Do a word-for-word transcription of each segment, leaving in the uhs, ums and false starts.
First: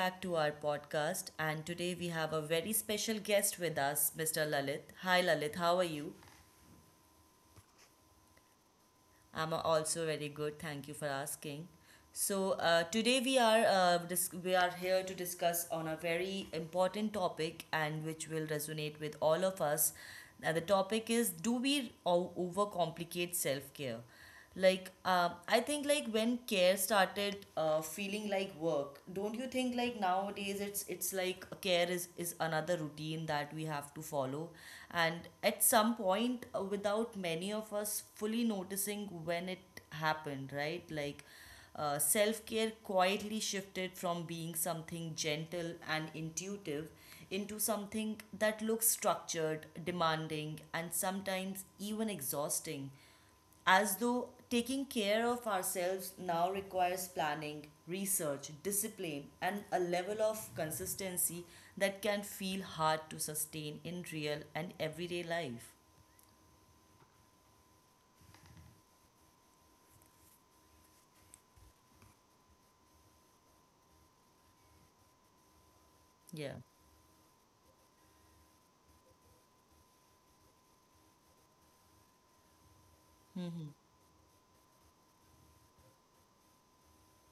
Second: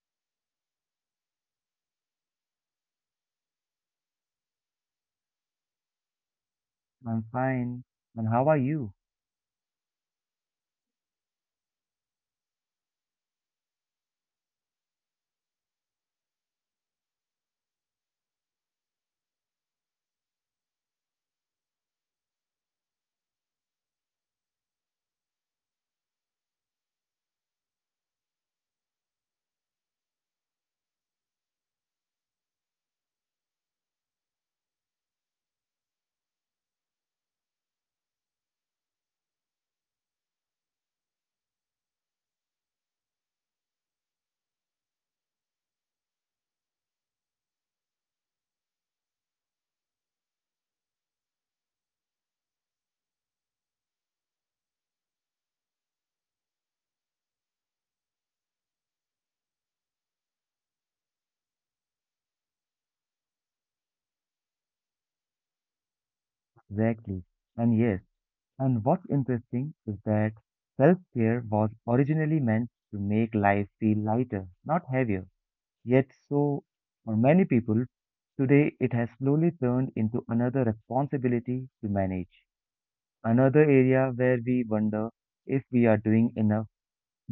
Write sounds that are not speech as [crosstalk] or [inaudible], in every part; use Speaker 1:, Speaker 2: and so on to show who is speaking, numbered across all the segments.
Speaker 1: back to our podcast. And today we have a very special guest with us, mister Lalit. Hi, Lalit, how are you?
Speaker 2: I'm fine. And how are you?
Speaker 1: I'm also very good. Thank you for asking. So, uh, today we are uh, dis- we are here to discuss on a very important topic and which will resonate with all of us. Now, the topic is: do we o- overcomplicate self care? like uh, i think, like, when care started uh, feeling like work, don't you think? Like, nowadays it's it's like care is is another routine that we have to follow. And at some point, uh, without many of us fully noticing when it happened, right? Like uh, self care quietly shifted from being something gentle and intuitive into something that looks structured, demanding, and sometimes even exhausting. As though taking care of ourselves now requires planning, research, discipline, and a level of consistency that can feel hard to sustain in real and everyday life.
Speaker 2: Exactly. And yes, and what's interesting is that self care was originally meant to make life feel lighter, not heavier. Yet,
Speaker 1: Yeah,
Speaker 2: so for many people, today it has slowly turned into another responsibility to manage. Another area where we wonder if we are doing enough,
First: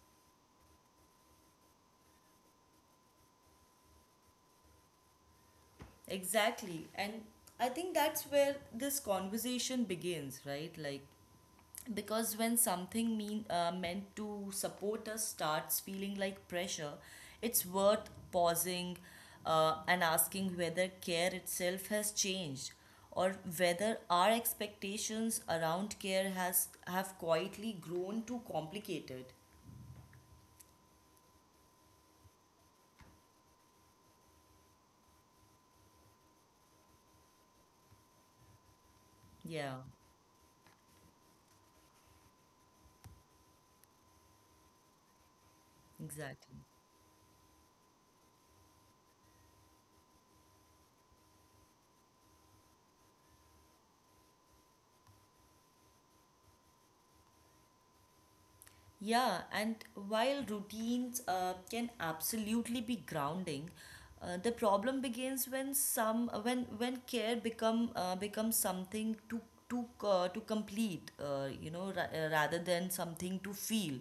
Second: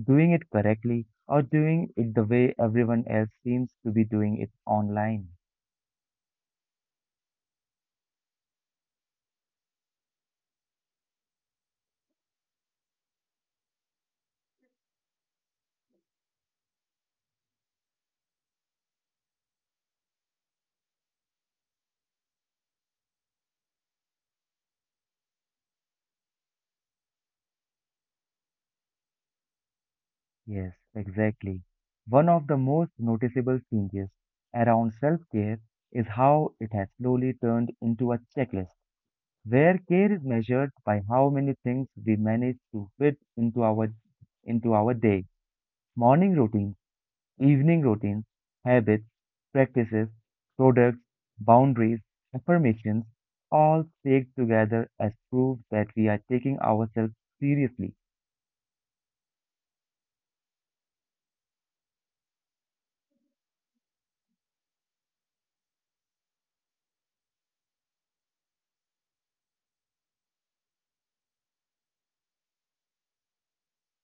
Speaker 2: doing it correctly, or doing it the way everyone else seems to be doing it online.
Speaker 1: exactly. And I think that's where this conversation begins, right? Like, because when something mean uh, meant to support us starts feeling like pressure, it's worth pausing, uh, and asking whether care itself has changed, or whether our expectations around care has have quietly grown too complicated.
Speaker 2: Yes, exactly. One of the most noticeable changes around self-care is how it has slowly turned into a checklist,
Speaker 1: Yeah,
Speaker 2: where care is measured by how many things we manage to fit into our into our day. Morning
Speaker 1: exactly.
Speaker 2: routines, evening routines, habits, practices, products, boundaries, affirmations, all staked together as proof that we are taking ourselves seriously.
Speaker 1: Yeah, and while routines uh, can absolutely be grounding, uh, the problem begins when some when when care become uh, becomes something to to uh, to complete, uh, you know, ra- uh, rather than something to feel,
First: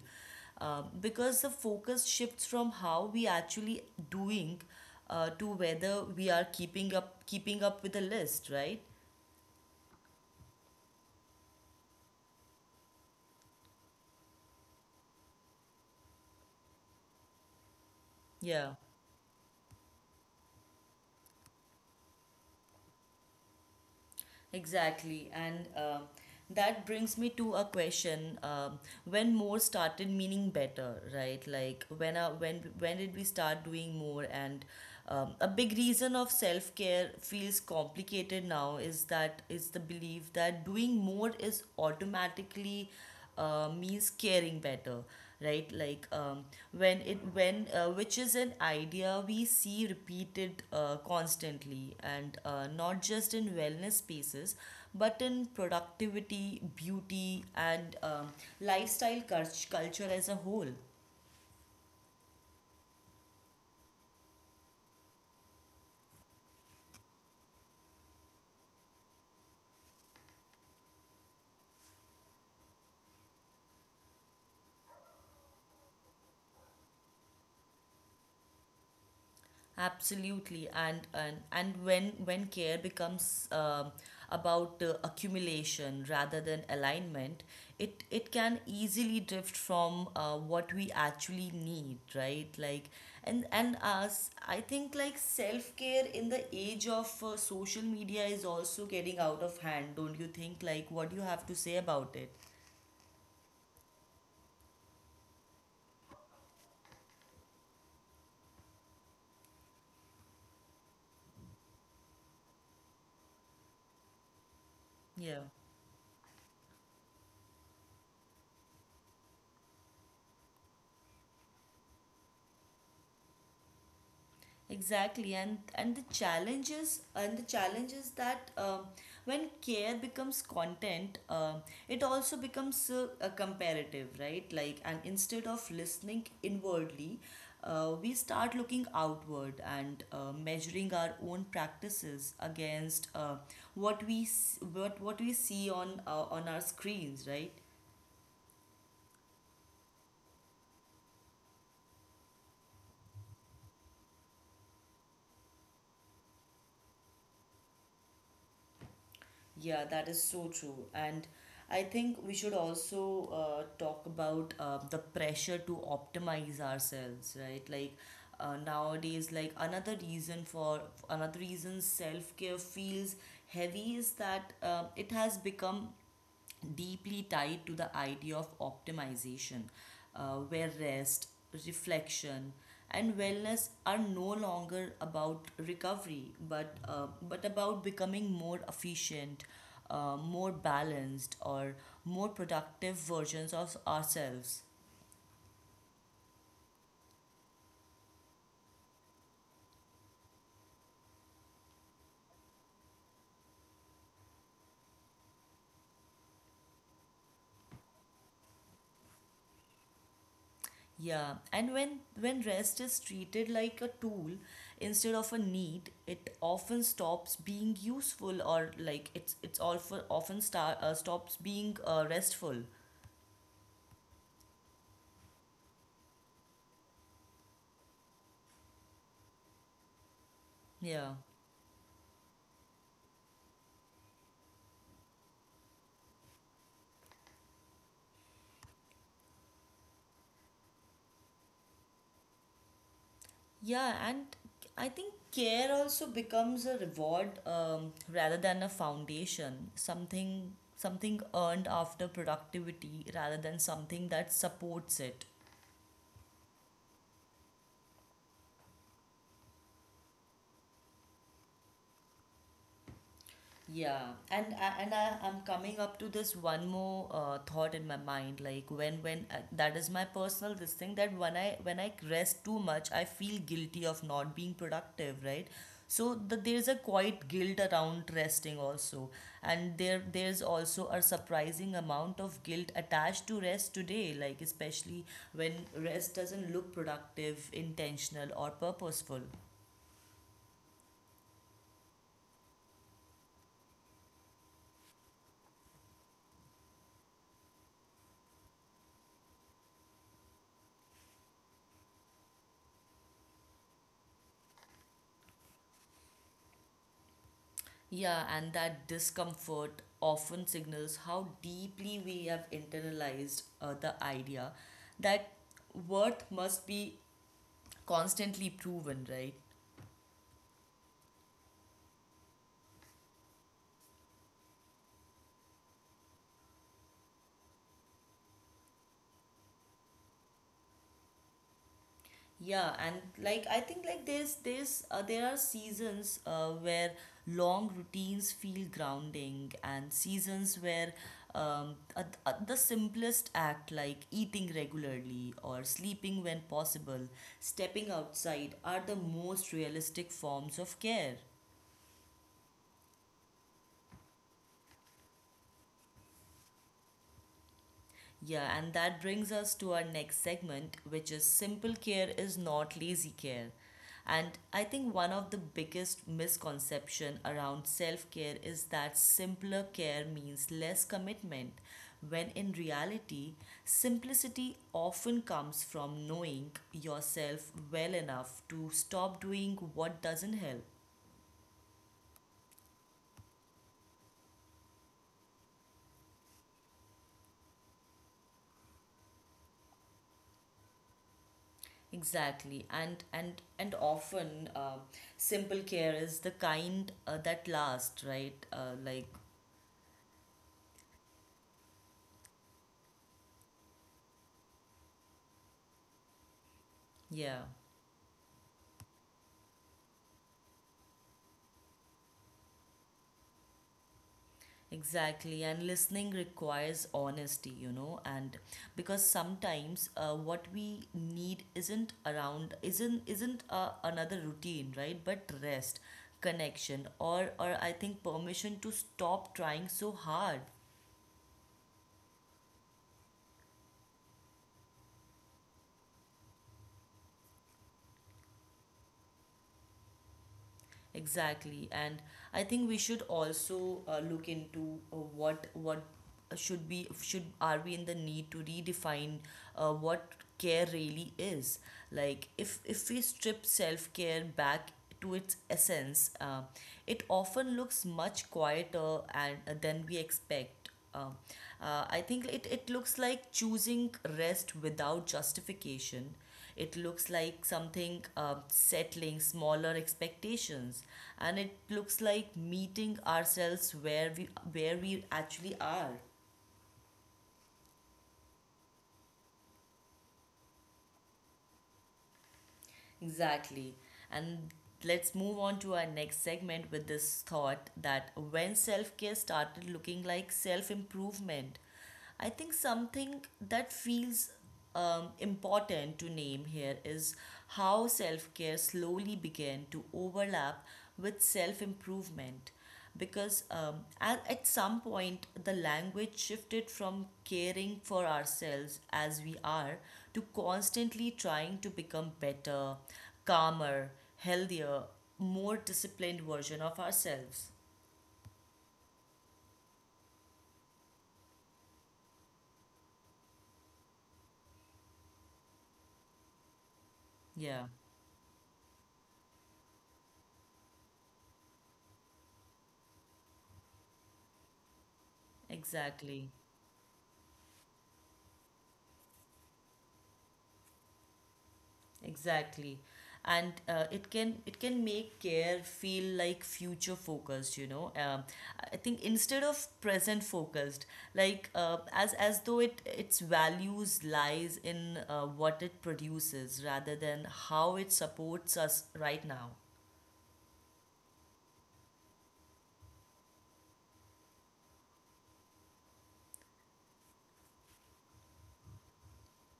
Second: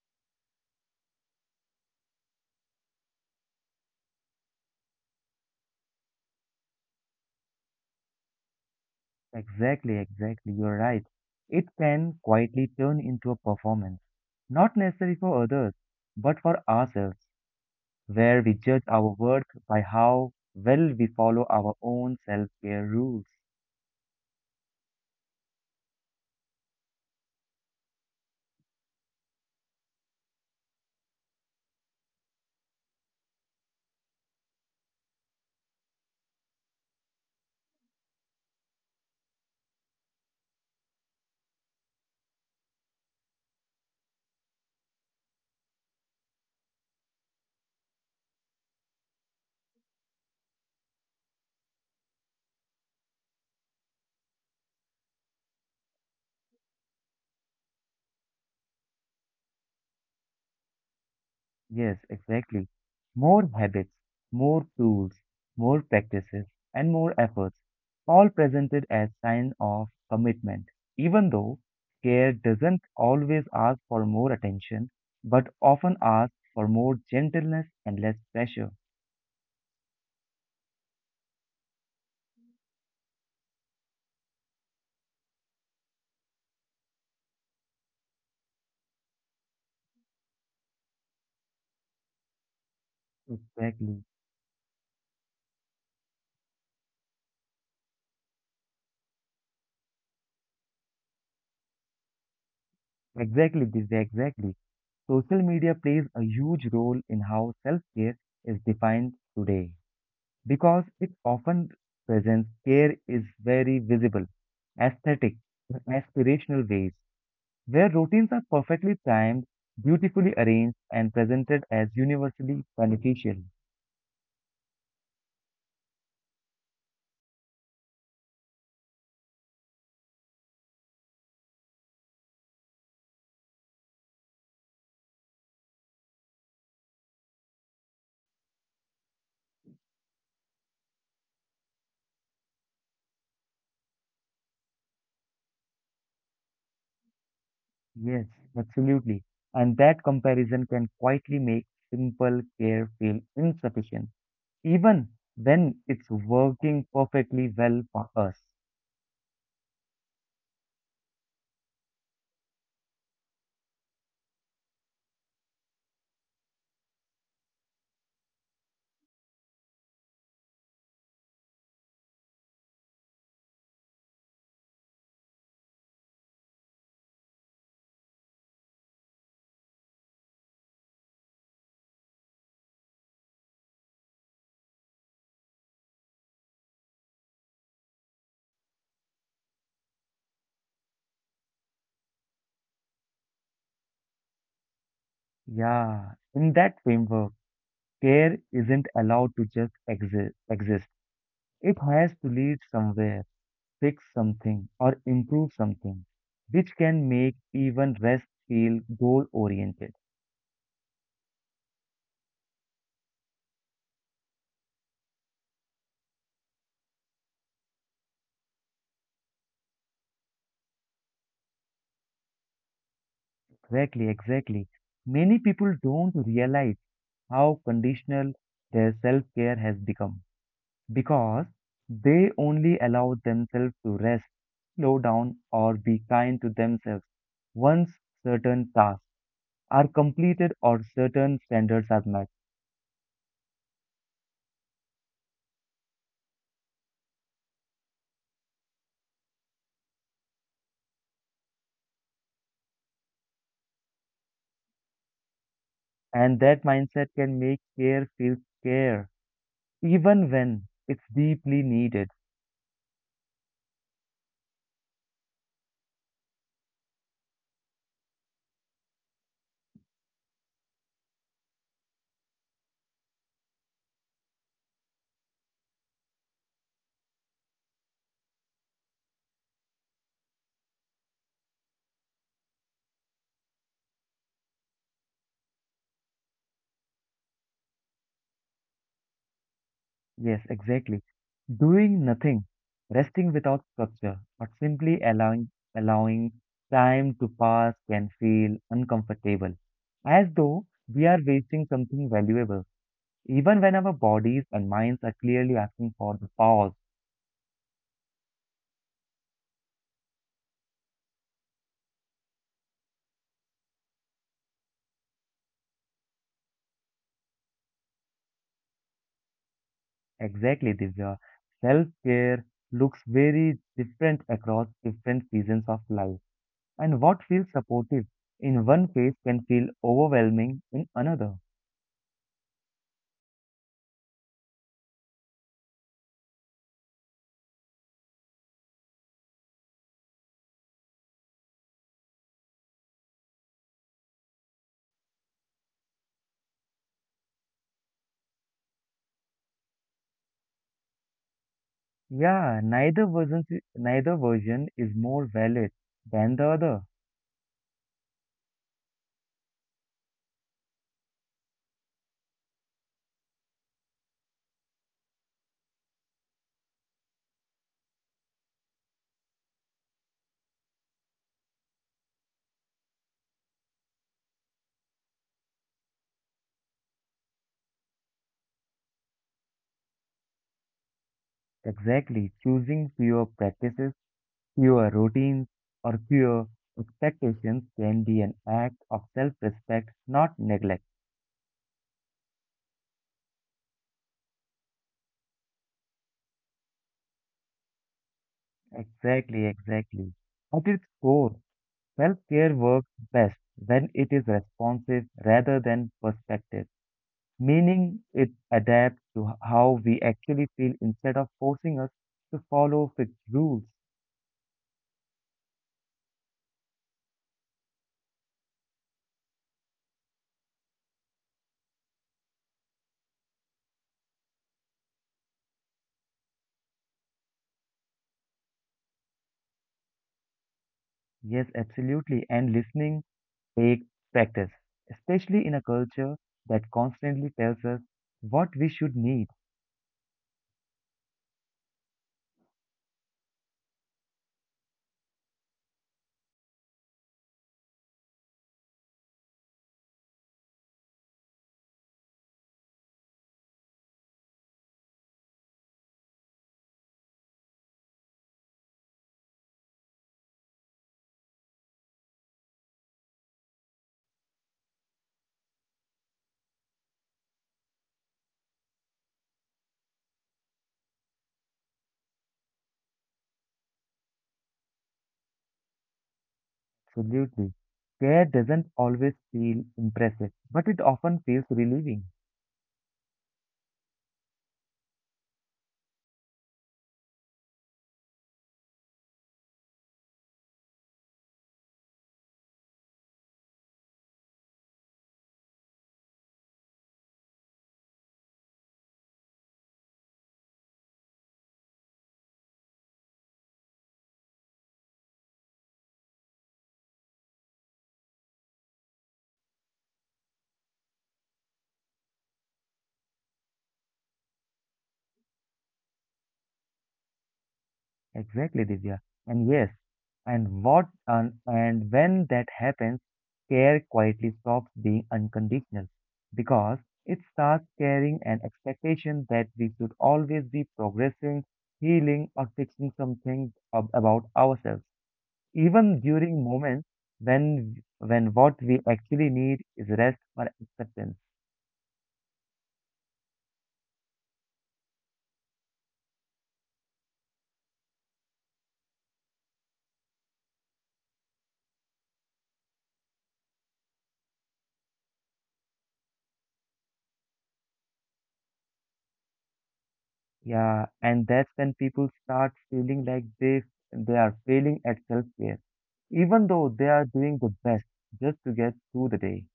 Speaker 1: uh, because the focus shifts from how we actually doing, uh, to whether we are keeping up keeping up with the list, right?
Speaker 2: Exactly, exactly. You're right. It can quietly turn into a performance, not necessary for others, but for ourselves, where we
Speaker 1: Yeah.
Speaker 2: judge our worth by how well we follow our own self-care rules.
Speaker 1: Exactly. And uh, that brings me to a question. Um, when more started meaning better, right? Like, when uh, when when did we start doing more? And um, a big reason of self-care feels complicated now is that is the belief that doing more is automatically uh, means caring better, right? Like um, when it when uh, which is an idea we see repeated uh, constantly, and uh, not just in wellness spaces, but in productivity, beauty, and um, lifestyle cult culture as a whole.
Speaker 2: Yes, exactly. More habits, more tools, more practices, and more efforts, all presented as sign of commitment. Even though care doesn't always ask for more attention, but often asks for more gentleness and less pressure.
Speaker 1: Absolutely, and and and when when care becomes um, about uh, accumulation rather than alignment, it it can easily drift from uh, what we actually need, right? Like, and and
Speaker 2: Exactly.
Speaker 1: us, I think, like, self care in the age of uh, social media is also getting out of hand, don't you think? Like, what do you have to say about it?
Speaker 2: Exactly, Divya, exactly. Social media plays a huge role in how self-care is defined today, because it often presents care is very visible, aesthetic,
Speaker 1: Yeah.
Speaker 2: aspirational ways, where routines are perfectly timed, beautifully arranged, and presented as universally beneficial.
Speaker 1: Exactly, and and the challenges and the challenges that um when care becomes content, um it also becomes uh, a comparative, right? Like, and instead of listening inwardly, uh, we start looking outward, and uh, measuring our own practices against uh, what we s- what what we see on, uh, on our screens, right?
Speaker 2: Yes, absolutely. And that comparison can quietly make simple care feel insufficient, even when it's working perfectly well for us.
Speaker 1: Yeah, that is so true. And I think we should also uh, talk about uh, the pressure to optimize ourselves, right? Like, uh, nowadays, like, another reason for another reason self-care feels heavy is that uh, it has become deeply tied to the idea of optimization, uh, where rest, reflection, and wellness are no longer about recovery, but uh, but about becoming more efficient, uh, more balanced, or more productive versions of ourselves.
Speaker 2: Yeah, in that framework, care isn't allowed to just exi- exist. It has to lead somewhere, fix something, or improve something, which can make even rest feel goal oriented.
Speaker 1: Yeah, and when when rest is treated like a tool instead of a need, it often stops being useful, or like it's it's all for often start uh, stops being uh, restful.
Speaker 2: Exactly, exactly. Many people don't realize how conditional their self care has become
Speaker 1: Yeah.
Speaker 2: because they only allow themselves to rest, slow down, or be kind to themselves once certain tasks are completed or certain standards are met.
Speaker 1: Yeah, and I think care also becomes a reward, um, rather than a foundation, something something earned after productivity rather than something that supports it.
Speaker 2: And that mindset can make care feel care even when it's deeply needed.
Speaker 1: Yeah, and I- and I, I'm coming up to this one more uh, thought in my mind, like when when uh, that is my personal this thing, that when I when I rest too much, I feel guilty of not being productive, right? So the, there's a quite guilt around resting also, and there there's also a surprising amount of guilt attached to rest today, like, especially when rest doesn't look productive, intentional, or purposeful.
Speaker 2: Yes, exactly. Doing nothing, resting without structure, or simply allowing allowing time to pass can feel uncomfortable, as though we are wasting something valuable, even when our bodies and minds are clearly asking for the pause.
Speaker 1: Yeah, and that discomfort often signals how deeply we have internalized uh, the idea that worth must be constantly proven, right?
Speaker 2: Exactly, Divya. Self-care looks very different across different seasons of life, and what feels supportive in one phase can feel overwhelming in another.
Speaker 1: Yeah, and, like, I think, like, there's there's uh, there are seasons uh, where long routines feel grounding, and seasons where um, a, a, the simplest act, like eating regularly, or sleeping when possible, stepping outside are the most realistic forms of care.
Speaker 2: Yeah, neither version, si, neither version is more valid than the other.
Speaker 1: Yeah, and that brings us to our next segment, which is simple care is not lazy care. And I think one of the biggest misconception around self-care is that simpler care means less commitment, when in reality, simplicity often comes from knowing yourself well enough to stop doing what doesn't help.
Speaker 2: Exactly, choosing fewer practices, fewer routines, or fewer expectations can be an act of self-respect, not neglect.
Speaker 1: Exactly, and and and often uh, simple care is the kind uh, that lasts, right? Uh, like,
Speaker 2: Exactly, exactly. At its core, self-care works best when it is responsive rather than perspective,
Speaker 1: yeah,
Speaker 2: meaning it adapts to how we actually feel instead of forcing us to follow fixed rules.
Speaker 1: exactly. And listening requires honesty, you know, and because sometimes uh, what we need isn't around, isn't isn't uh, another routine, right? But rest, connection, or or I think permission to stop trying so hard.
Speaker 2: Yes, absolutely. And listening takes practice, especially in a culture that constantly tells us what we should need.
Speaker 1: Exactly, and I think we should also uh, look into uh, what what should be should are we in the need to redefine uh, what care really is. Like, if if we strip self care back to its essence, uh, it often looks much quieter and uh, than we expect. Um, uh, I think it, it looks like choosing rest without justification. It looks like something uh, settling smaller expectations, and it looks like meeting ourselves where we where we actually are.
Speaker 2: Absolutely. Care doesn't always feel impressive, but it often feels relieving.
Speaker 1: Exactly. And let's move on to our next segment with this thought, that when self care started looking like self improvement, I think something that feels um, important to name here is how self care slowly began to overlap with self improvement. Because um, at, at some point the language shifted from caring for ourselves as we are, to constantly trying to become better, calmer, healthier, more disciplined version of ourselves.
Speaker 2: Exactly, Divya. And yes, and what and, and when that happens, care quietly stops being unconditional because it
Speaker 1: Yeah,
Speaker 2: starts carrying an expectation that we should always be progressing, healing, or fixing something ab- about ourselves, even
Speaker 1: exactly.
Speaker 2: during moments when when what we actually need is rest or acceptance.
Speaker 1: Exactly. And uh, it can it can make care feel like future focused, you know. Um, I think instead of present focused, like, uh, as as though it its values lies in uh, what it produces rather than how it supports us right now.
Speaker 2: Yeah, and that's when people start feeling like they they are failing at self-care, even though they are doing the best just to get through the day.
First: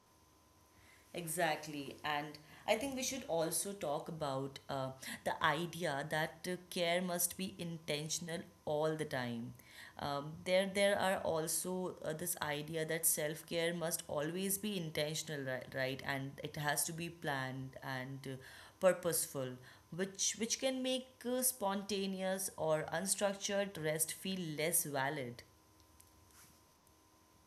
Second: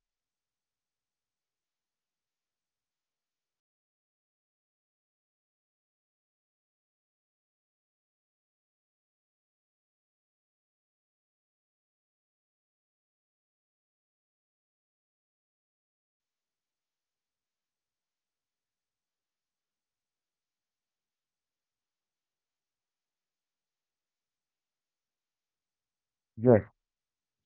Speaker 1: Exactly. And I think we should also talk about uh, the idea that uh, care must be intentional all the time. Um, there, there are also uh, this idea that self care must always be intentional, right, right? And it has to be planned and uh, purposeful, which which can make uh, spontaneous or unstructured rest feel less valid.
Speaker 2: Yes,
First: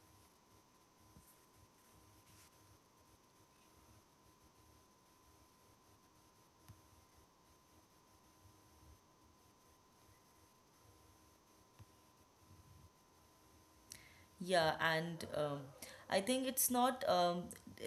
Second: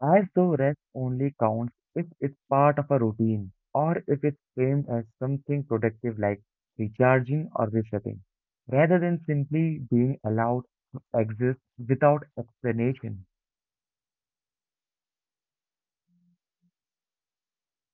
Speaker 2: as though rest only counts if it's part of a routine or if it's framed as something productive like recharging or resetting, rather than simply being allowed to exist without explanation.
Speaker 1: Yeah, and um, I think it's not um,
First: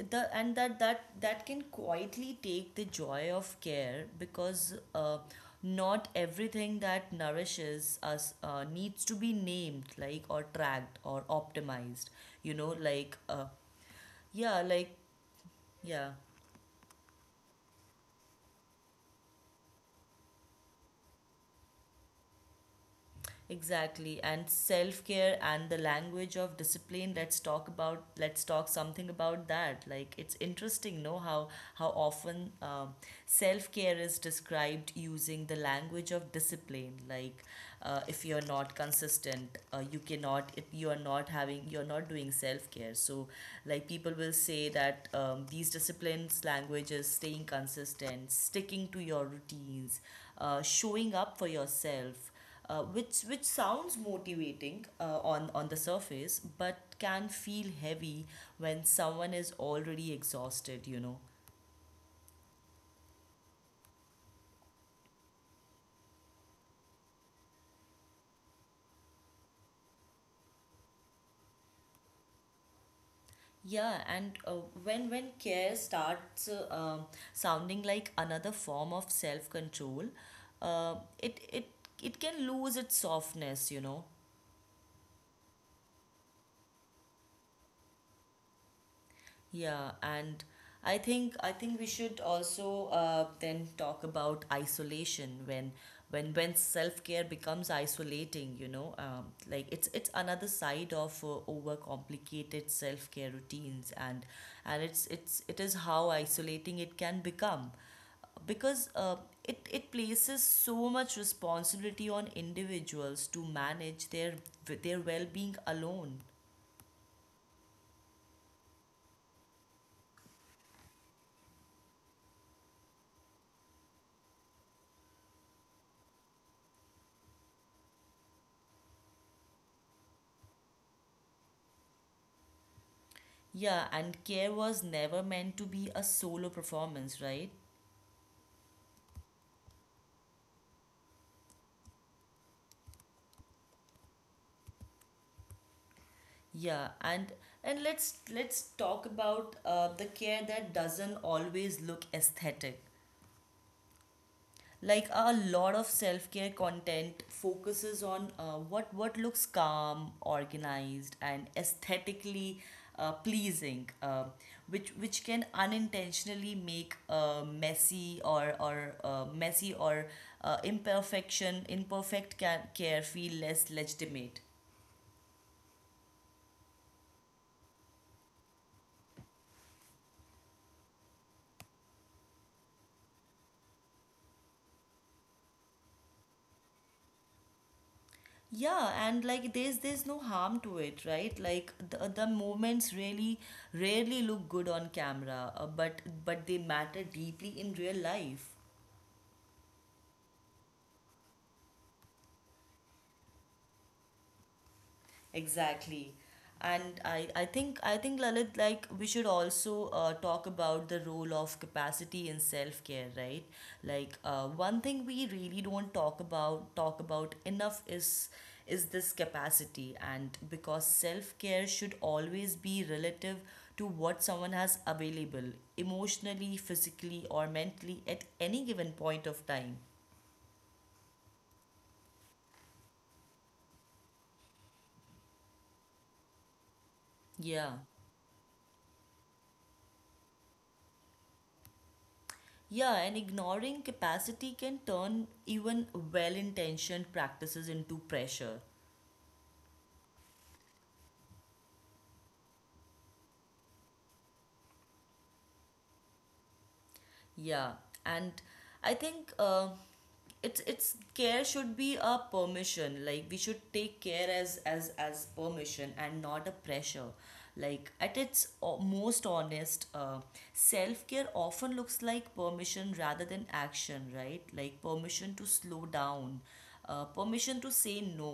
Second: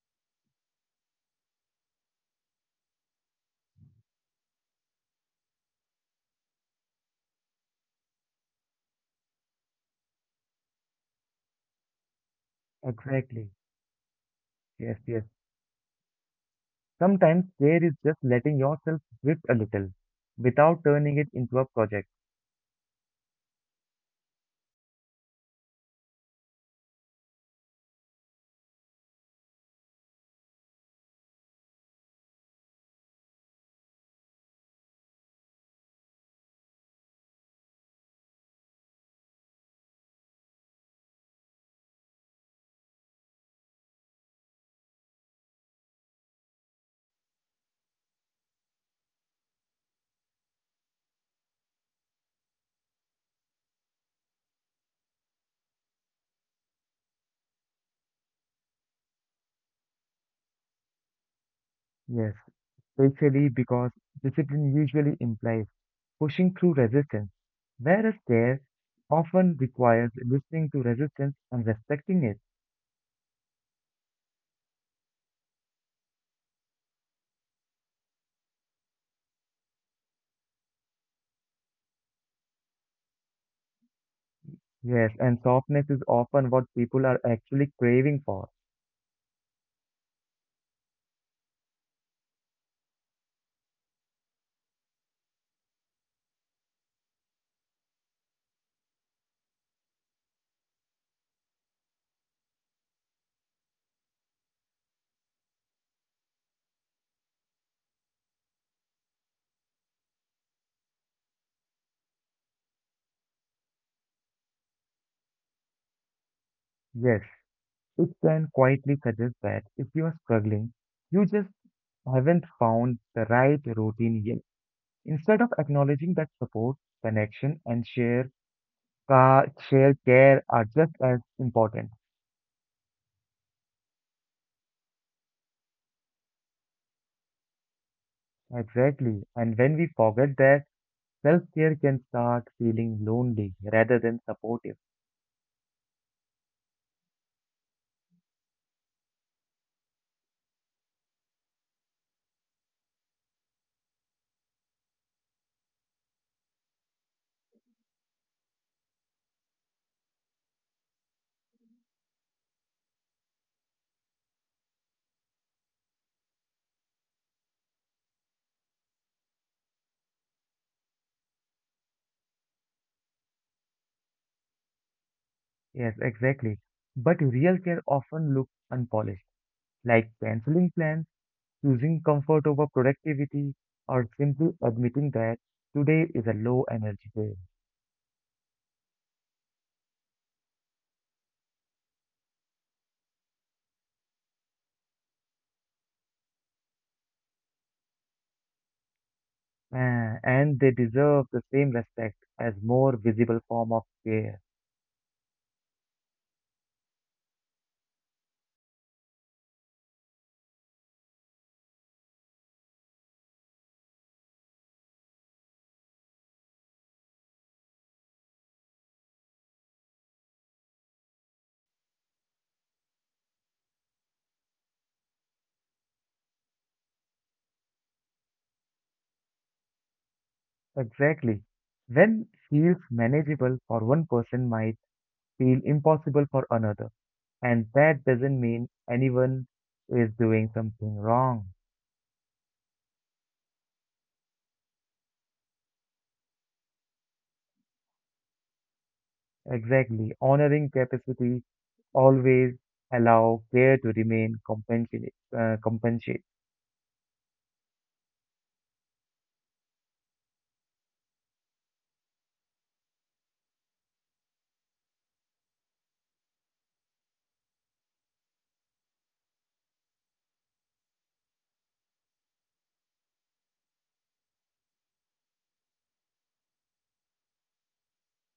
Speaker 1: the and that that that can quietly take the joy of care because uh, not everything that nourishes us uh, needs to be named, like, or tracked or optimized. You know, like, uh,
Speaker 2: Exactly.
Speaker 1: yeah, like,
Speaker 2: Yes, yes.
Speaker 1: yeah.
Speaker 2: Sometimes care is just letting yourself drift a little without turning it into a project.
Speaker 1: Exactly. And self-care and the language of discipline, let's talk about, let's talk something about that. Like, it's interesting, know how how often, um, self-care is described using the language of discipline. Like, uh, if you're not consistent, uh, you cannot, if you are not having, you're not doing self-care. So, like, people will say that, um, these disciplines language is staying consistent, sticking to your routines, uh, showing up for yourself, uh, which which sounds motivating uh, on on the surface, but can feel heavy when someone is already exhausted, you know.
Speaker 2: Yes, especially because discipline usually implies pushing through resistance, whereas care often requires listening to resistance and respecting it.
Speaker 1: Yeah, and uh, when when care starts uh, um, sounding like another form of self control, uh, it it it can lose its softness, you know.
Speaker 2: Yes, and softness is often what people are actually craving for.
Speaker 1: Yeah, and I think I think we should also uh, then talk about isolation, when when when self-care becomes isolating, you know, um, like, it's it's another side of uh, overcomplicated self-care routines, and and it's it's it is how isolating it can become, because uh, it, it places so much responsibility on individuals to manage their their well-being alone.
Speaker 2: Yes, it can quietly suggest that if you are struggling, you just haven't found the right routine yet, instead of acknowledging that support, connection, and share Car, self care are just as important.
Speaker 1: Yeah, and care was never meant to be a solo performance, right?
Speaker 2: Exactly. And when we forget that, self care can start feeling lonely rather than supportive.
Speaker 1: Yeah, and and let's let's talk about uh, the care that doesn't always look aesthetic. Like, a lot of self-care content focuses on uh, what what looks calm, organized, and aesthetically uh, pleasing, uh, which which can unintentionally make uh, messy or or uh, messy or uh, imperfection imperfect ca- care feel less legitimate.
Speaker 2: Yes, exactly. But real care often looks unpolished, like canceling plans, choosing comfort over productivity, or simply admitting that today is a low energy day.
Speaker 1: Yeah, and, like, there's there's no harm to it, right? Like, the the moments really rarely look good on camera, uh, but but they matter deeply in real life.
Speaker 2: Ah, and they deserve the same respect as more visible form of care.
Speaker 1: Exactly. And I, I think I think Lalit, like, we should also uh, talk about the role of capacity in self-care, right? Like, uh, one thing we really don't talk about talk about enough is is this capacity, and because self-care should always be relative to what someone has available emotionally, physically or mentally at any given point of time.
Speaker 2: Exactly. When feels manageable for one person might feel impossible for another. And
Speaker 1: Yeah.
Speaker 2: that doesn't mean anyone is doing something wrong.
Speaker 1: Yeah, and ignoring capacity can turn even well intentioned practices into pressure.
Speaker 2: Exactly. Honoring capacity always allow care to remain compensate, uh, compensate.
Speaker 1: Yeah, and I think uh, it's it's care should be a permission. Like we should take care as as as permission and not a pressure. Like at its o- most honest, uh, self care often looks like permission rather than action, right? Like permission to slow down, uh, permission to say no,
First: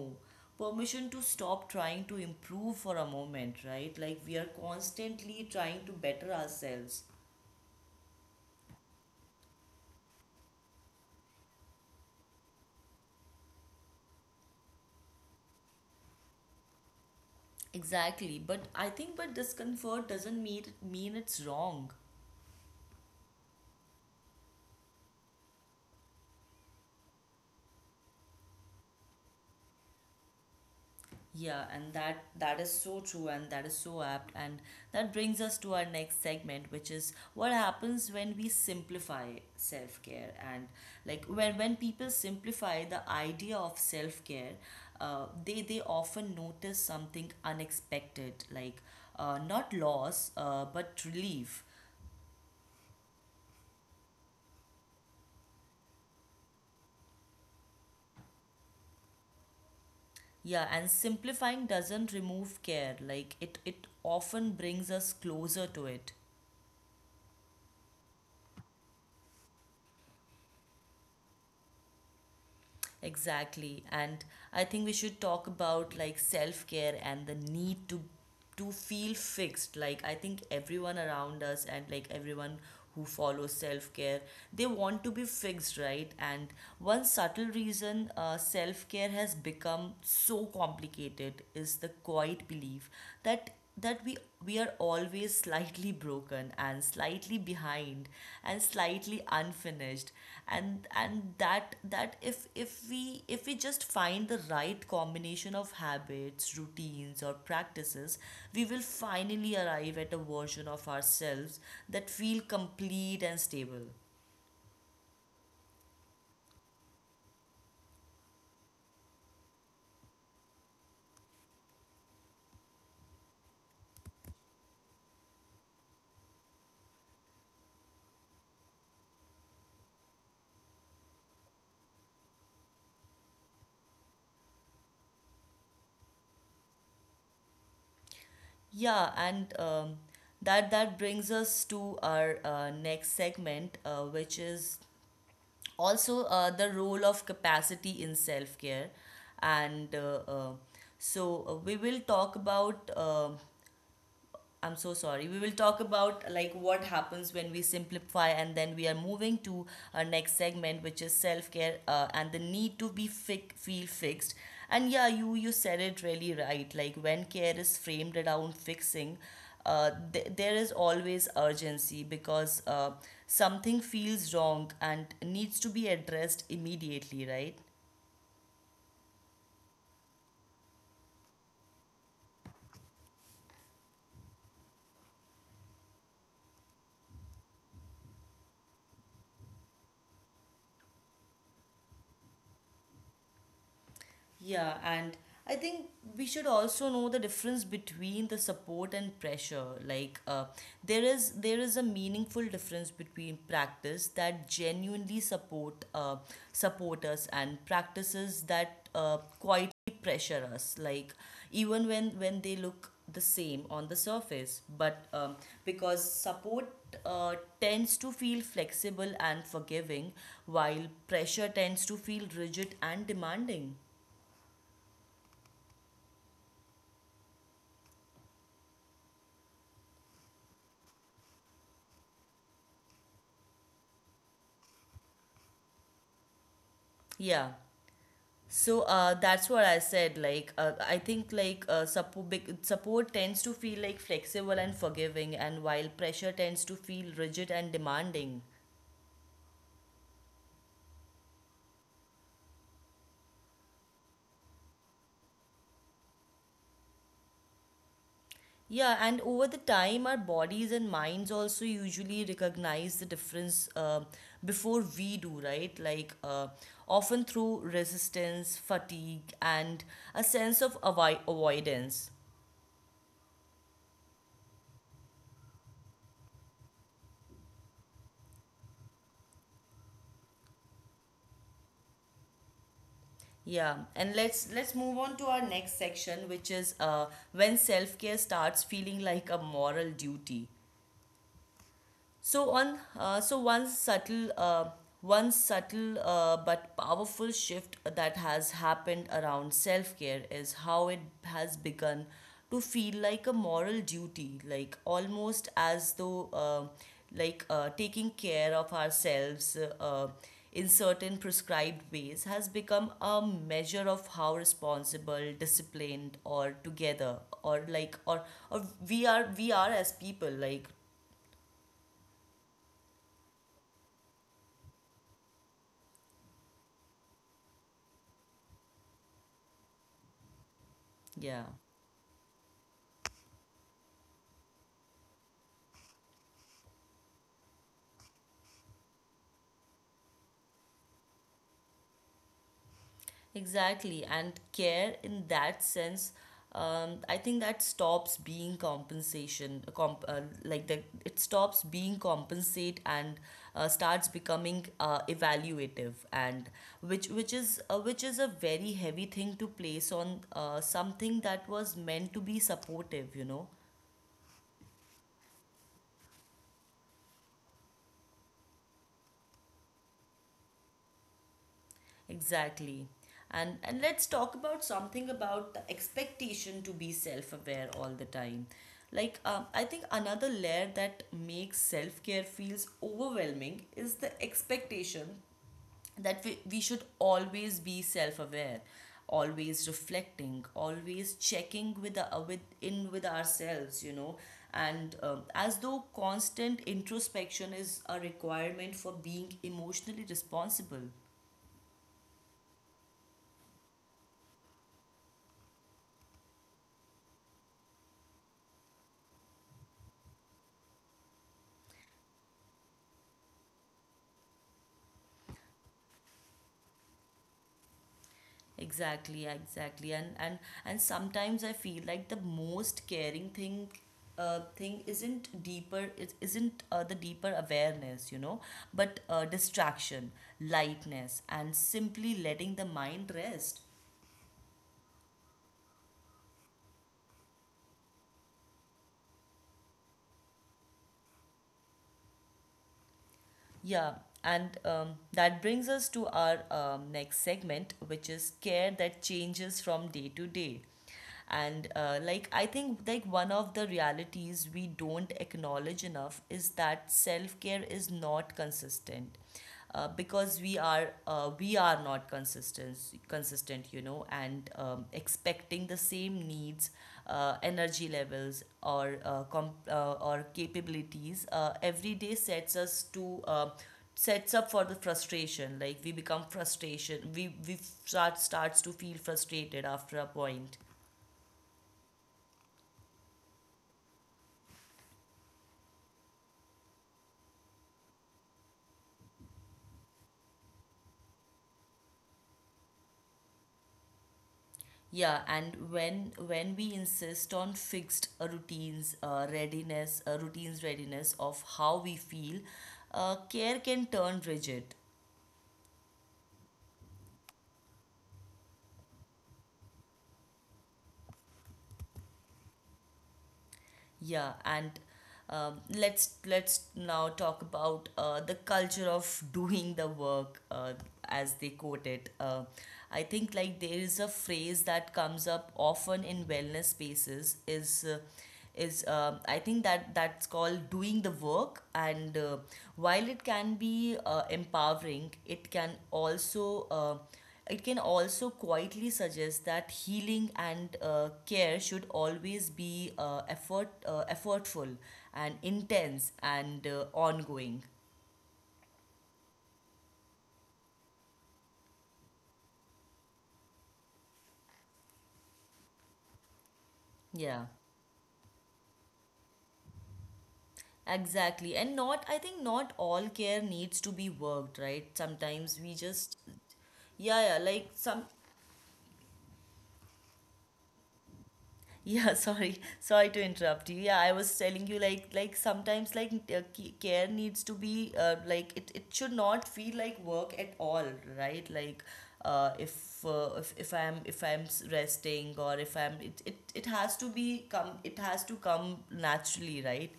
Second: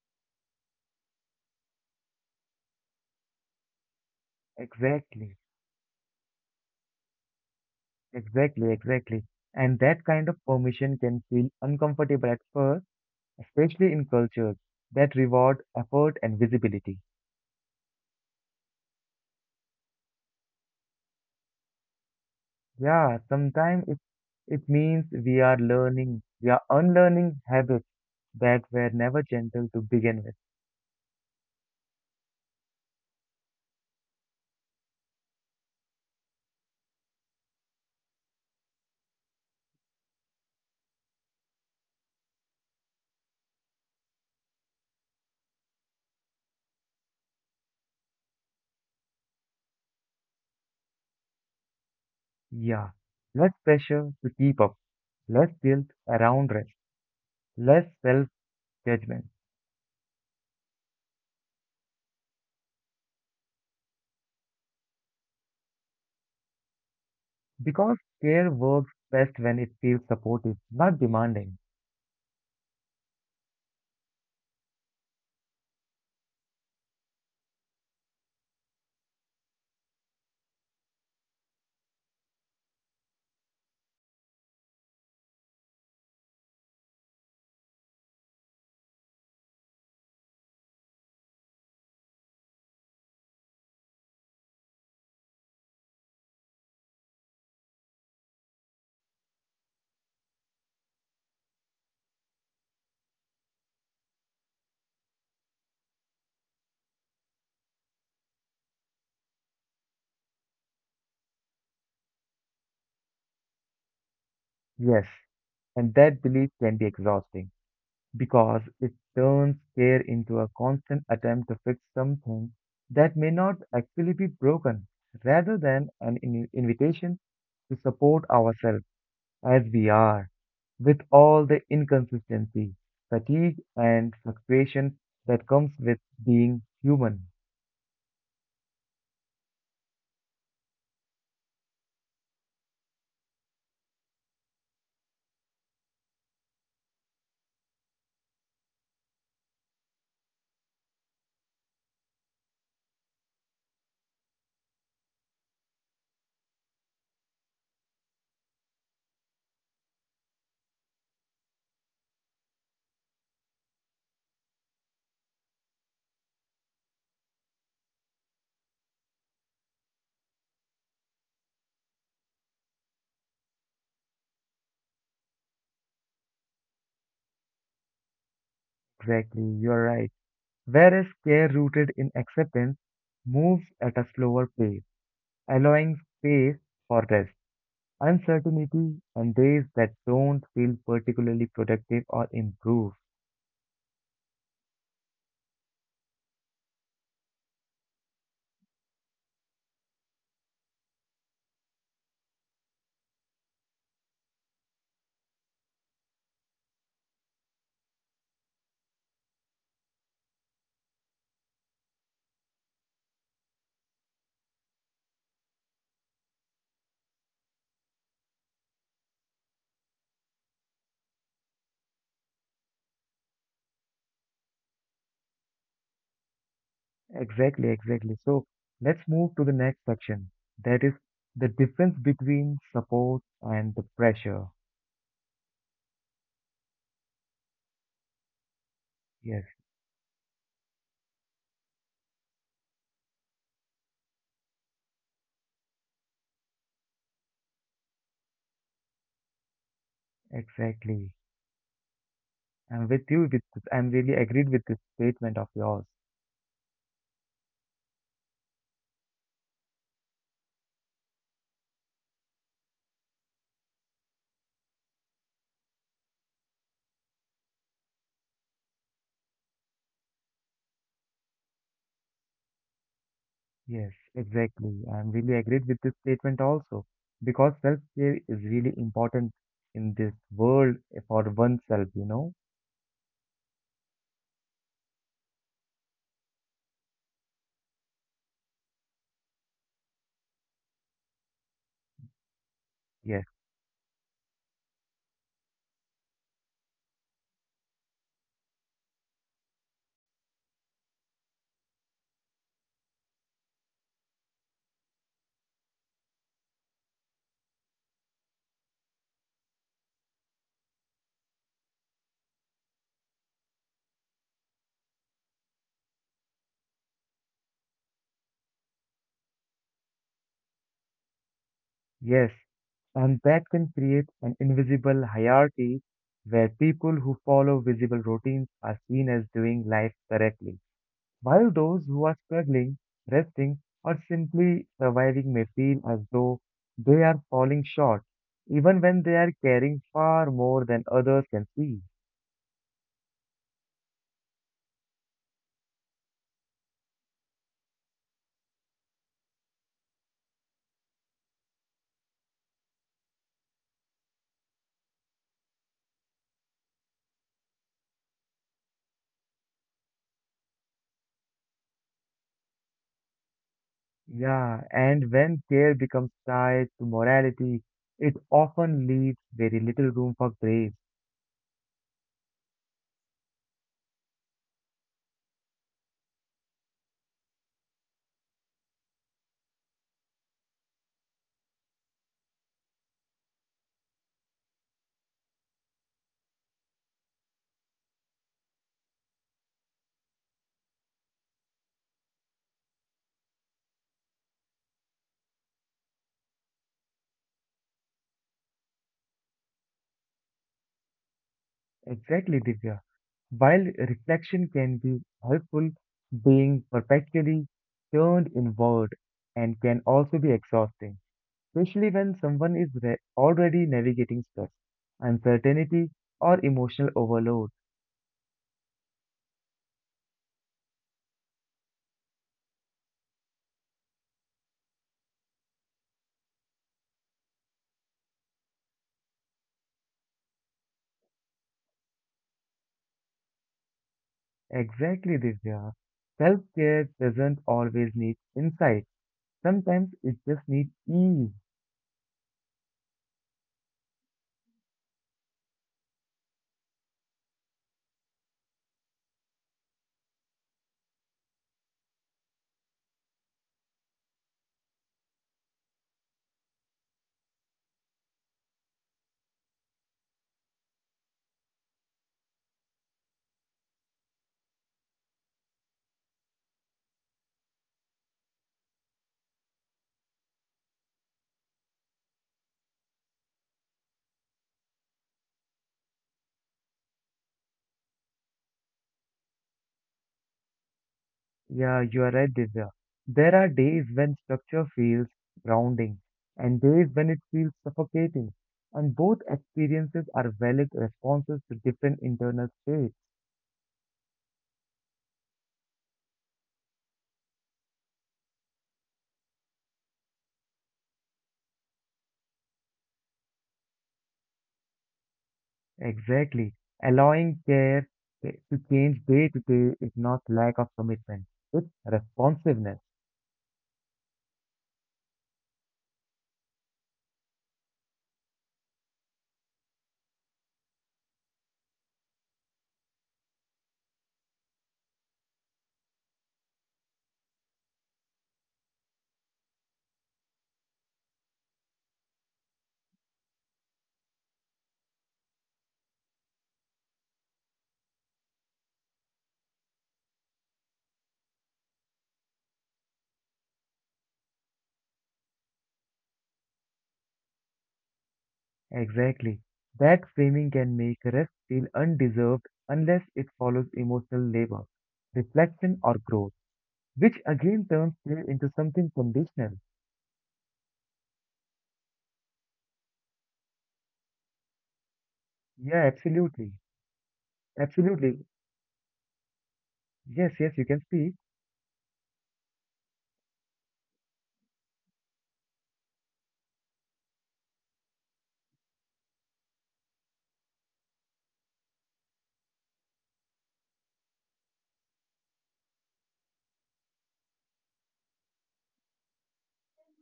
Speaker 1: permission to stop trying to improve for a moment, right? Like we are
Speaker 2: Exactly.
Speaker 1: constantly trying to better ourselves.
Speaker 2: Exactly. Exactly. And that kind of permission can feel uncomfortable at first, especially in cultures that reward effort and visibility.
Speaker 1: Exactly, but I think but discomfort doesn't mean mean it's wrong.
Speaker 2: Yeah, sometimes it, it means we are learning, we are unlearning habits that were never gentle to begin with.
Speaker 1: Yeah, and that that is so true and that is so apt and that brings us to our next segment, which is what happens when we simplify self-care. And like when when people simplify the idea of self-care, uh, they they often notice something unexpected, like uh, not loss, uh, but relief.
Speaker 2: Yeah, less pressure to keep up, less guilt around rest, less self judgment.
Speaker 1: Yeah, and simplifying doesn't remove care. Like it it often brings us closer to it.
Speaker 2: Because care works best when it feels supportive, not demanding.
Speaker 1: Exactly. And I think we should talk about like self-care and the need to to feel fixed. Like I think everyone around us and like everyone who follows self-care, they want to be fixed, right? And one subtle reason uh, self-care has become so complicated is the quiet belief that that we we are always slightly broken and slightly behind and slightly unfinished, and and that that if if we if we just find the right combination of habits, routines or practices, we will finally arrive at a version of ourselves that feel complete and stable.
Speaker 2: Yes, and that belief can be exhausting because it turns care into a constant attempt to fix something that may not actually be broken rather than an in- invitation to support ourselves as we are, with all the inconsistency, fatigue, and fluctuation that comes with being human.
Speaker 1: Yeah, and um, that that brings us to our uh, next segment, uh, which is also uh, the role of capacity in self care. And uh, uh, so uh, we will talk about um I'm so sorry. We will talk about like what happens when we simplify, and then we are moving to our next segment, which is self care, uh, and the need to be fi- feel fixed. And yeah, you you said it really right. Like when care is framed around fixing, uh, th- there is always urgency because uh, something feels wrong and needs to be addressed immediately, right?
Speaker 2: Exactly, you're right. Whereas care rooted in acceptance moves at a slower pace, allowing space for rest, uncertainty, and days that don't feel particularly productive or improve.
Speaker 1: Yeah, and I think we should also know the difference between the support and pressure. Like, uh, there is there is a meaningful difference between practice that genuinely support, uh, support us, and practices that uh, quietly pressure us. Like, even when when they look the same on the surface, but um, because support uh, tends to feel flexible and forgiving, while pressure tends to feel rigid and demanding.
Speaker 2: Exactly, exactly. So let's move to the next section. That is the difference between support and the pressure.
Speaker 1: Yeah. So uh,
Speaker 2: Yes.
Speaker 1: that's what I said. Like, uh, I think like uh, suppo- big- support tends to feel like flexible and forgiving, and while pressure tends to feel rigid and demanding.
Speaker 2: Exactly. I'm with you with this. I'm really agreed with this statement of yours.
Speaker 1: Yeah, and over the time, our bodies and minds also usually recognize the difference uh, before we do, right? Like, uh, often through resistance, fatigue, and a sense of avoid avoidance.
Speaker 2: Yes, exactly. I'm really agreed with this statement also because self-care is really important in this world for oneself, you know?
Speaker 1: Yeah, and let's let's move on to our next section, which is uh, when self care starts feeling like a moral duty. So on,
Speaker 2: Yes,
Speaker 1: uh, so one subtle, uh, one subtle uh, but powerful shift that has happened around self-care is how it has begun to feel like a moral duty, like almost as though, uh, like uh, taking care of ourselves uh, in certain prescribed ways has become a measure of how responsible, disciplined, or together, or like, or or we are we are as people, like,
Speaker 2: yes. And that can create an invisible hierarchy where people who follow visible routines are seen as doing life correctly, while
Speaker 1: yeah.
Speaker 2: those who are struggling, resting, or simply surviving may feel as though they are falling short, even when they are caring far more than others can see.
Speaker 1: Exactly, and care in that sense, um, I think that stops being compensation, uh, comp, uh, like that it stops being compensate, and uh, starts becoming uh, evaluative, and which which is uh, which is a very heavy thing to place on uh, something that was meant to be supportive, you know.
Speaker 2: Yeah, and when care becomes tied to morality, it often leaves very little room for grace.
Speaker 1: Exactly. And and let's talk about something about the expectation to be self-aware all the time. Like um, I think another layer that makes self-care feels overwhelming is the expectation that we, we should always be self-aware, always reflecting, always checking with the, uh, with in with ourselves, you know. And um, as though constant introspection is a requirement for being emotionally responsible.
Speaker 2: Exactly, Divya. While reflection can be helpful, being perpetually turned inward and can also be exhausting, especially when someone is re- already navigating stress, uncertainty, or emotional overload.
Speaker 1: Exactly, yeah, exactly. And and and sometimes I feel like the most caring thing uh, thing isn't deeper, it isn't uh, the deeper awareness, you know, but uh, distraction, lightness, and simply letting the mind rest.
Speaker 2: Exactly, Divya. Self care doesn't always need insight, sometimes it just needs ease.
Speaker 1: Yeah, and um, that brings us to our um, next segment, which is care that changes from day to day. And uh, like I think like one of the realities we don't acknowledge enough is that self-care is not consistent uh, because we are uh, we are not consistent consistent, you know, and um, expecting the same needs, uh, energy levels, or uh, com- uh, or capabilities uh, every day sets us to uh, sets up for the frustration. Like we become frustration we we start starts to feel frustrated after a point.
Speaker 2: Yeah, you are right, Divya. There are days when structure feels grounding and days when it feels suffocating, and both experiences are valid responses to different internal states.
Speaker 1: Yeah, and when when we insist on fixed uh, routines, uh, readiness, uh, routines, readiness of how we feel, uh, care can turn rigid.
Speaker 2: Exactly. Allowing care to change day to day is not lack of commitment, it's responsiveness.
Speaker 1: Yeah, and um, let's let's now talk about uh, the culture of doing the work, uh, as they quote it. Uh, I think like there is a phrase that comes up often in wellness spaces is. Uh, is uh, I think that that's called doing the work, and uh, while it can be uh, empowering, it can also uh, it can also quietly suggest that healing and uh, care should always be uh, effort, uh, effortful and intense and uh, ongoing.
Speaker 2: Exactly. That framing can make rest feel undeserved unless it follows emotional labor, reflection, or growth, which
Speaker 1: Yeah,
Speaker 2: again turns play into something conditional.
Speaker 1: exactly. And not, I think, not all care needs to be worked, right? Sometimes we
Speaker 2: Yeah,
Speaker 1: just
Speaker 2: absolutely.
Speaker 1: yeah, yeah, like some.
Speaker 2: Absolutely. Yes, yes, you can speak.
Speaker 1: Yeah, [laughs] sorry, sorry to interrupt you. Yeah, I was telling you like like sometimes like uh, ca- care needs to be uh, like it, it should not feel like work at all, right? Like uh, if, uh, if if I'm if I'm s- resting, or if I'm it, it it has to be come it has to come naturally, right?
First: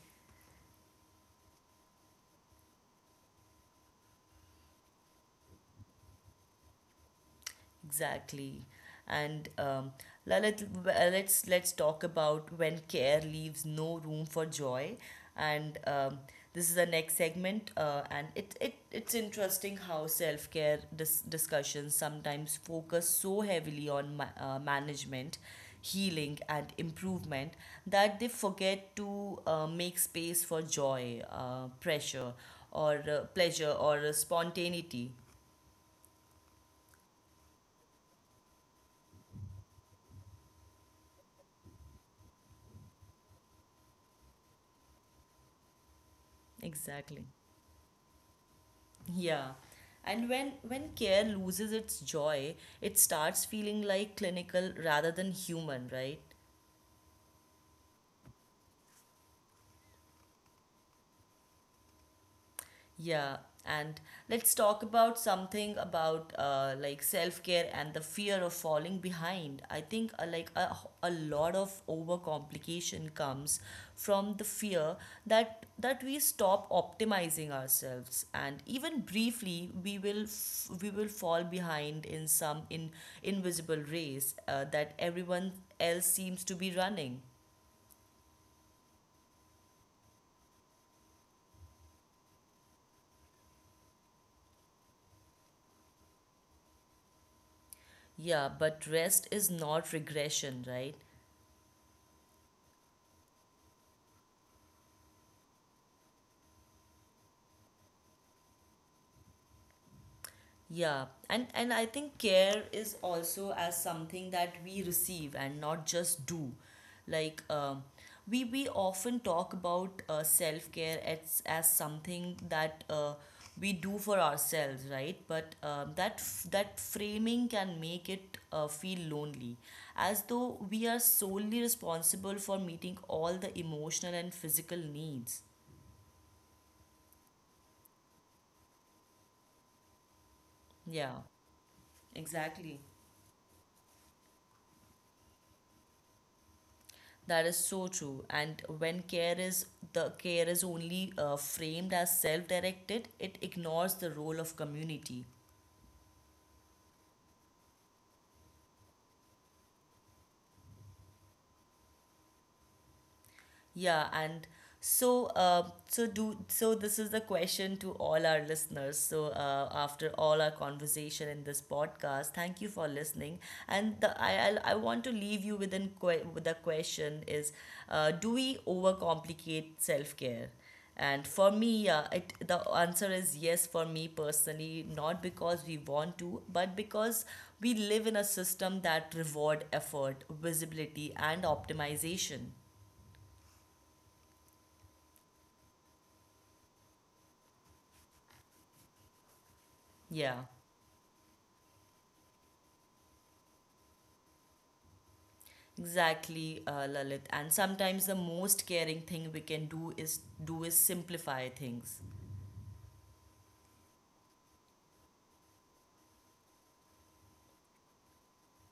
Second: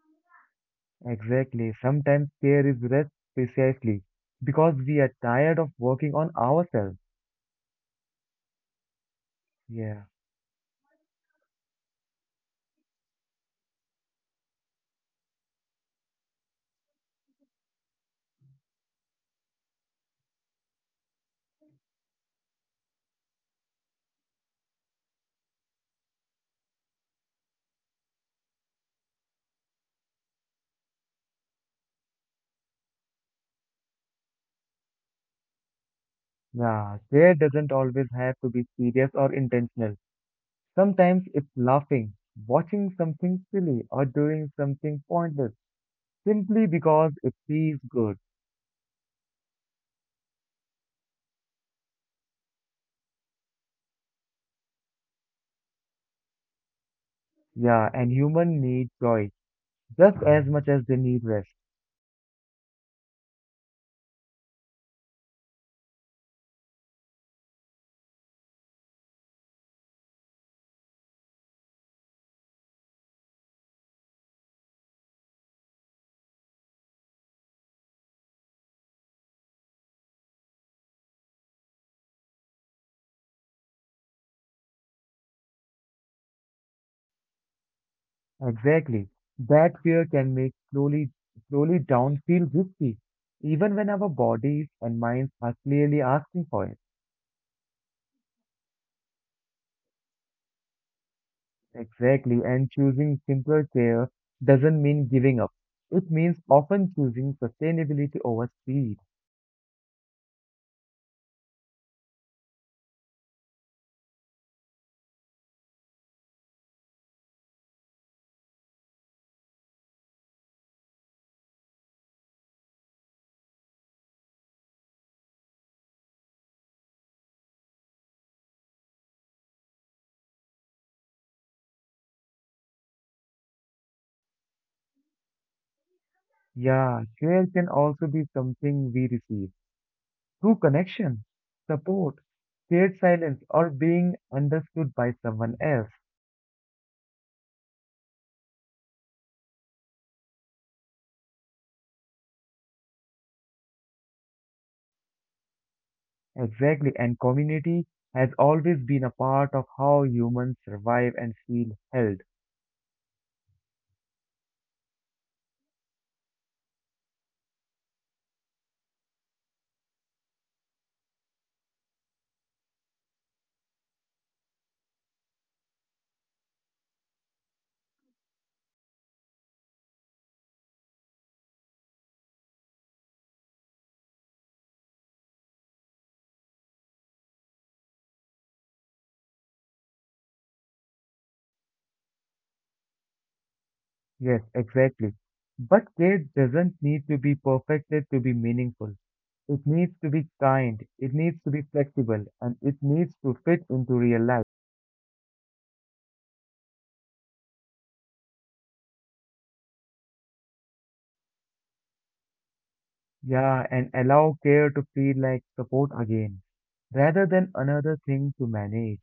Speaker 2: Exactly. Sometimes care is rest precisely because we are tired of working on ourselves.
Speaker 1: Exactly. And um,
Speaker 2: Yeah.
Speaker 1: la- let, uh, let's let's talk about when care leaves no room for joy. And um, this is the next segment. Uh, and it, it it's interesting how self-care dis- discussions sometimes focus so heavily on ma- uh, management, healing, and improvement, that they forget to uh, make space for joy, uh, pressure, or uh, pleasure, or uh, spontaneity.
Speaker 2: Yeah, care doesn't always have to be serious or intentional. Sometimes it's laughing, watching something silly, or doing something pointless simply because
Speaker 1: Exactly.
Speaker 2: it feels good.
Speaker 1: Yeah. And when, when care loses its joy, it starts feeling like clinical rather than human, right?
Speaker 2: Yeah, and human need joy just as much as they need rest.
Speaker 1: Yeah, and let's talk about something about uh, like self-care and the fear of falling behind. I think uh, like a, a lot of overcomplication comes from the fear that that we stop optimizing ourselves, and even briefly we will f- we will fall behind in some in invisible race uh, that everyone else seems to be running.
Speaker 2: Exactly. That fear can make slowly, slowly down feel risky, even when our bodies and minds are clearly asking for it.
Speaker 1: Yeah, but rest is not regression, right?
Speaker 2: Exactly, and choosing simpler care doesn't mean giving up. It means often choosing sustainability over speed.
Speaker 1: Yeah, and and I think care is also as something that we receive and not just do. Like um, we we often talk about uh, self care as as something that uh, we do for ourselves, right? But um, that f- that framing can make it uh, feel lonely, as though we are solely responsible for meeting all the emotional and physical needs.
Speaker 2: Yeah, care can also be something we receive through connection,
Speaker 1: Yeah,
Speaker 2: support,
Speaker 1: exactly.
Speaker 2: shared silence, or being understood by someone else.
Speaker 1: That is so true. And when care is the care is only uh, framed as self-directed, it ignores the role of community.
Speaker 2: Exactly, and community has always been a part of how humans survive and feel held.
Speaker 1: Yeah, and so uh, so do so this is the question to all our listeners. So uh, after all our conversation in this podcast, thank you for listening. And the I I'll, I want to leave you with an que- with a question is, uh, do we overcomplicate self care? And for me, yeah, it the answer is yes for me personally, not because we want to, but because we live in a system that reward effort, visibility, and optimization.
Speaker 2: Yes, exactly. But care doesn't need to be perfected to be meaningful. It needs to be kind,
Speaker 1: Yeah.
Speaker 2: it needs to be flexible, and it needs to fit into real life.
Speaker 1: Exactly, uh, Lalit. And sometimes the most caring thing we can do is do is simplify things.
Speaker 2: Yeah, and allow care to feel like support again, rather than another thing to manage.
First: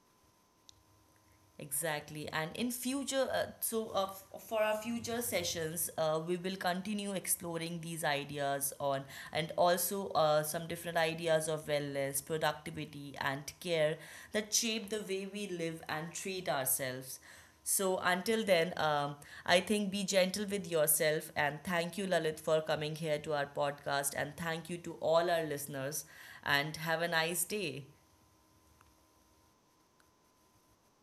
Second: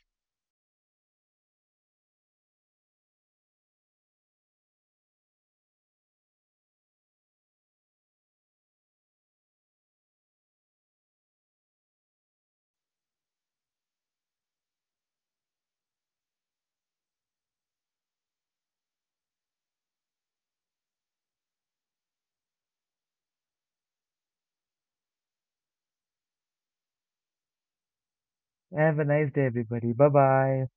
Speaker 1: Exactly. And in future, uh, so uh, f- for our future sessions, uh, we will continue exploring these ideas on, and also uh, some different ideas of wellness, productivity, and care that shape the way we live and treat ourselves. So until then, um, I think be gentle with yourself, and thank you, Lalit, for coming here to our podcast, and thank you to all our listeners, and have a nice day.
Speaker 2: Have a nice day, everybody. Bye bye.